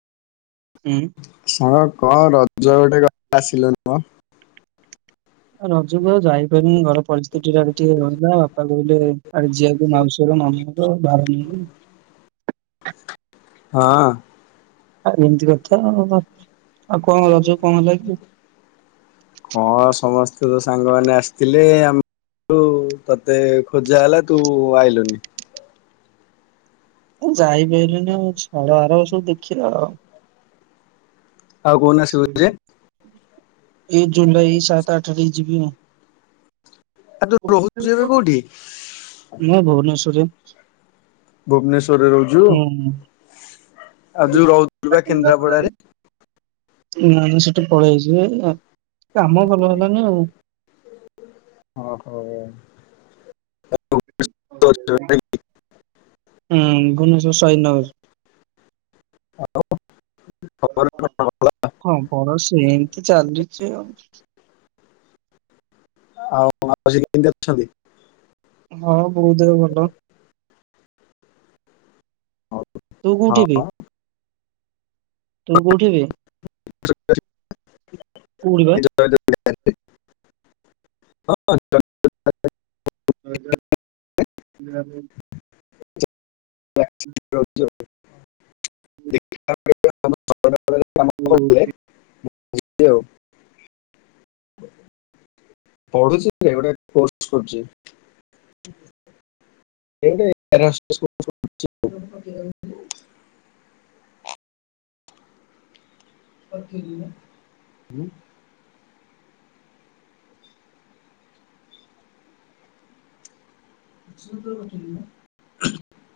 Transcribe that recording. ହୁଁ ସାଙ୍ଗ କଣ ରଜ ଗୋଟେରେ ଆସିଲୁନିମ? ର ଯେ ମୁଁ ଆଉ ଯାଇପାରୁନି ଘର ପରିସ୍ଥିତି ଟିକେ ଆଡେ ଟିକେ ରହିଲା ବାପା କହିଲେ ଆଡେ ଝିଅକୁ ମାଉସୀଘର ମାମୁଁଘର ଭାର ନେଇଯିବୁ। ହଁ। ଆଉ ଏମତି କଥା ଆଉ ଭାବୁଚି ହଁ ସମସ୍ତେ ସବୁ ସାଙ୍ଗମାନେ ଆସିଥିଲେ ଆମ-କୁ ତତେ ଖୋଜା ହେଲା ତୁ ଆଇଲୁନି। ଯାଇପାଇଲିନି ଆଉ ଛାଡ ଆର ବର୍ଷକୂ ଦେଖିବା। ଆଉ କୋଉ ଦିନ ଆସିବୁ ଯେ? ଏଇ ଜୁଲାଇ ସାତ ଆଠରେ ଯିବି। ଆଉ ତୁ ରହୁଛୁ ଏବେ କୋଉଠି? ମୁଁ ଭୁବନେଶ୍ୱରରେ ଭୁବନେଶ ରରେ ରହୁଚୁ। ହୁଁ। ଆଉ ଯୋଉ ରହୁଥୁଲୁ ପା କେନ୍ଦ୍ରାପଡାରେ? ନାଇଁ ସେଠୁ ପଳେଇ ଆସିଲି ଆଉ। କାମ ଭଲ ହେଲାନି ଆଉ। ଓ ହୋ। ହୁଁ [unintelligible] ହାଲୋ। ହଁ ବର ସେ ଏମିତି ଚାଲଲିଛି ଆଉ। ଆଉ ମାଉସୀ କେମିତି ଅଛନ୍ତି? ହଁ ବହୁତ ଭଲ। ତୁ କୋଉଠିି ଏବେ? ହଁ। ତୁ କୋଉଠିି ଏବେ? [inaudible] କୋଉଠି [inaudible] [inaudible] [unintelligible] [unintelligible] [inaudible] [inaudible] ଆଉ। ପଢୁଛି ଗୋଟେ କୋର୍ସ [inaudible] [unintelligible] [inaudible]